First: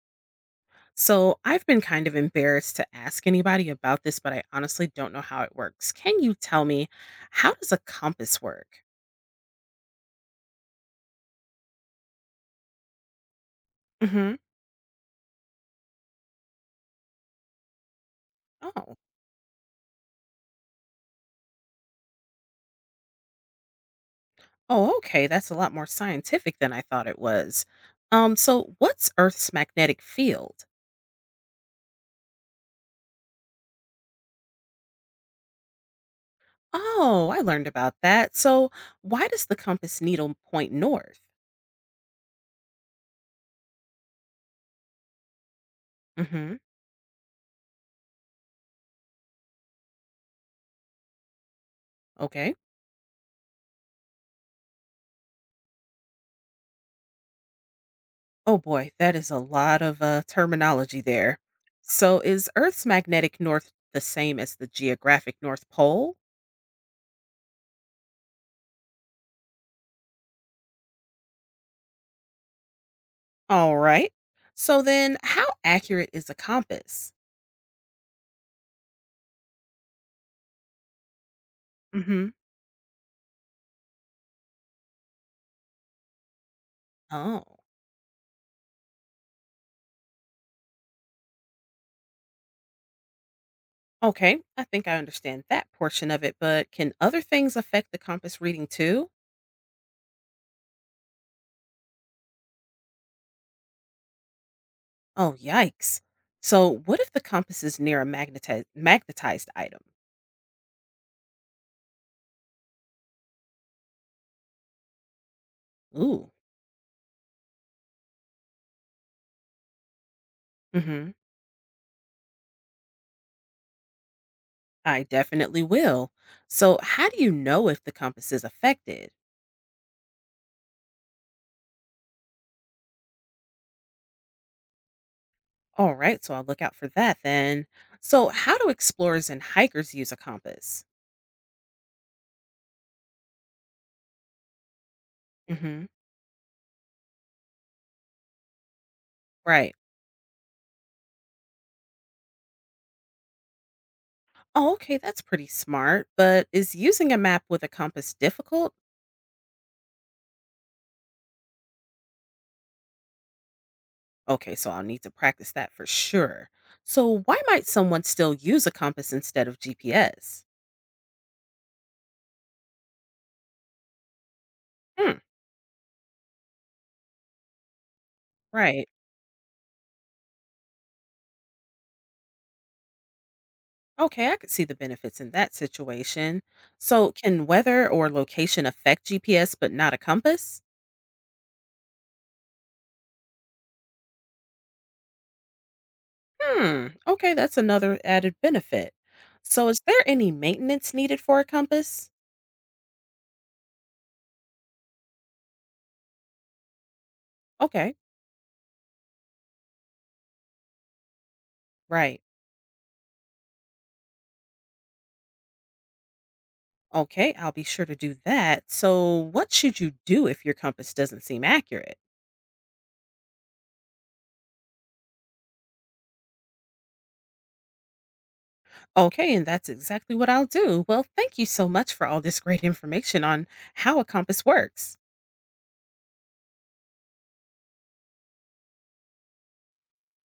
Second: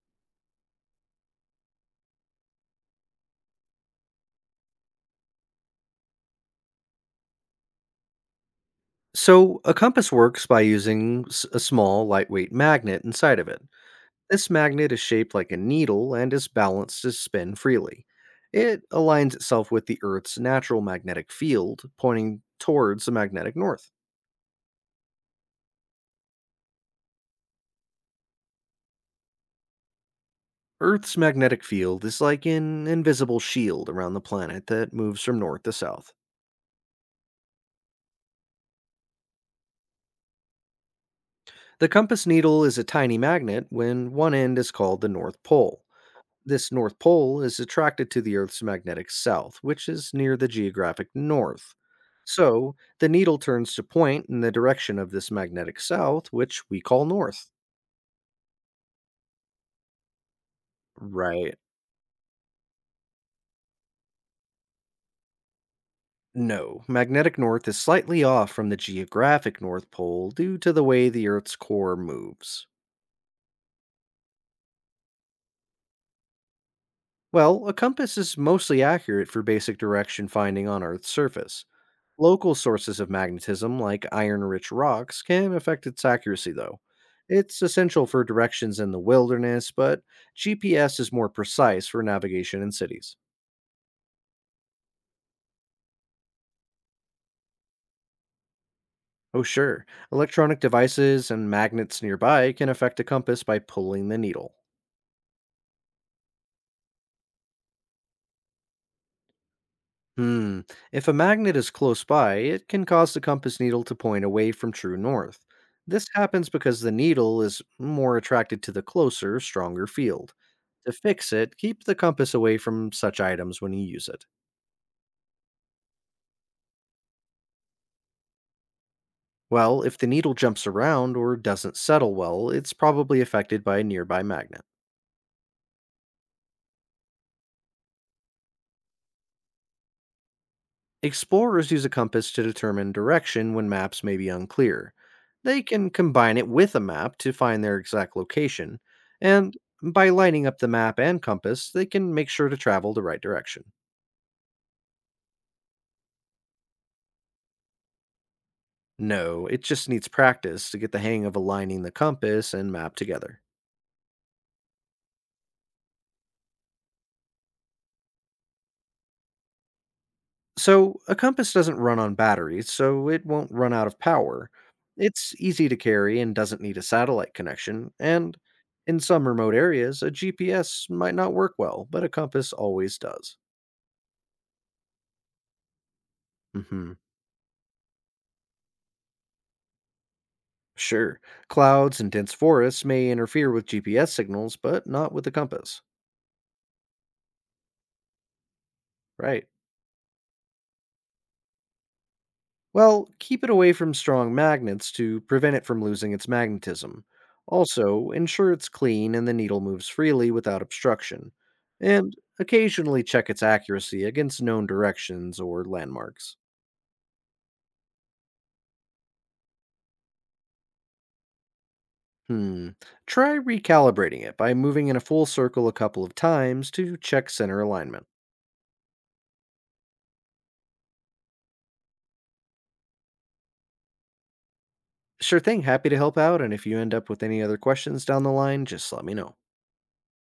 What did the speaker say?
So I've been kind of embarrassed to ask anybody about this, but I honestly don't know how it works. Can you tell me, how does a compass work? So, a compass works by using a small, lightweight magnet inside of it. Hmm. This magnet is shaped like a needle and is balanced to spin freely. It Oh, aligns itself with the Earth's natural magnetic field, pointing towards the magnetic north. oh, okay. That's a lot more scientific than I thought it was. So what's Earth's magnetic field? Earth's magnetic field is like an invisible shield around the planet that moves from north to south. Oh, I learned about that. So why does the compass needle point north? The compass needle is a tiny magnet when one end is called the North Pole. Mm-hmm. This North Pole is attracted to the Earth's magnetic south, which is near the geographic north. Okay. So, the needle turns to point in the direction of this magnetic south, which we call north. Oh boy, that is a lot of terminology there. Right. So is Earth's magnetic north the same as the geographic North Pole? No, magnetic north is slightly off from the geographic North Pole due to the way the Earth's core moves. All right. So then, how accurate is a compass? Well, a compass is mostly accurate for basic direction finding on Earth's surface. Hmm. Local sources of magnetism, like iron rich rocks, can affect its accuracy, though. Oh, It's essential for directions in the wilderness, but GPS is more precise for navigation in cities. okay. I think I understand that portion of it, but can other things affect the compass reading too? Oh, sure, electronic devices and magnets nearby can affect a compass by pulling the needle. Oh, yikes. So, what if the compass is near a magnetized item? Hmm. If a magnet is close by, it can cause the compass needle to point away from true north. This Ooh. happens because the needle is more attracted to the closer, stronger field. To Hmm. fix it, keep the compass away from such items when you use it. I definitely will. So, how do you know if the compass is affected? Well, if the needle jumps around or doesn't settle well, it's probably affected by a nearby magnet. All right, so I'll look out for that then. So, how do explorers and hikers use a compass? Explorers use a compass to determine direction when maps may be unclear. They Hmm. can combine it with a map to find their exact location, and Right. by lining up the map and compass, they can make sure to travel the right direction. Oh, okay, that's pretty smart. But is using a map with a compass difficult? No, it just needs practice to get the hang of aligning the compass and map together. Okay, so I'll need to practice that for sure. So, why might someone still use a compass instead of GPS? So, a compass doesn't run on batteries, so it won't run out of power. Hmm, It's easy to carry and doesn't need a satellite connection, and right. in some remote areas, a GPS might not work well, but a compass always does. Okay, I could see the benefits in that situation. Hmm. So, can weather or location affect GPS but not a compass? Sure, clouds and dense forests may interfere with GPS signals, but not with a compass. Hmm, okay, that's another added benefit. Right. So, is there any maintenance needed for a compass? Well, keep it away from strong magnets to prevent it from losing its magnetism. Okay, Also, ensure it's clean and the needle moves freely without obstruction. And right. occasionally check its accuracy against known directions or landmarks. Okay, I'll be sure to do that. So, what should you do if your compass doesn't seem accurate? Hmm. Try recalibrating it by moving in a full circle a couple of times to check center alignment. Okay, and that's exactly what I'll do. Well, thank you so much for all this great information on how a compass works. Sure thing, happy to help out, and if you end up with any other questions down the line, just let me know.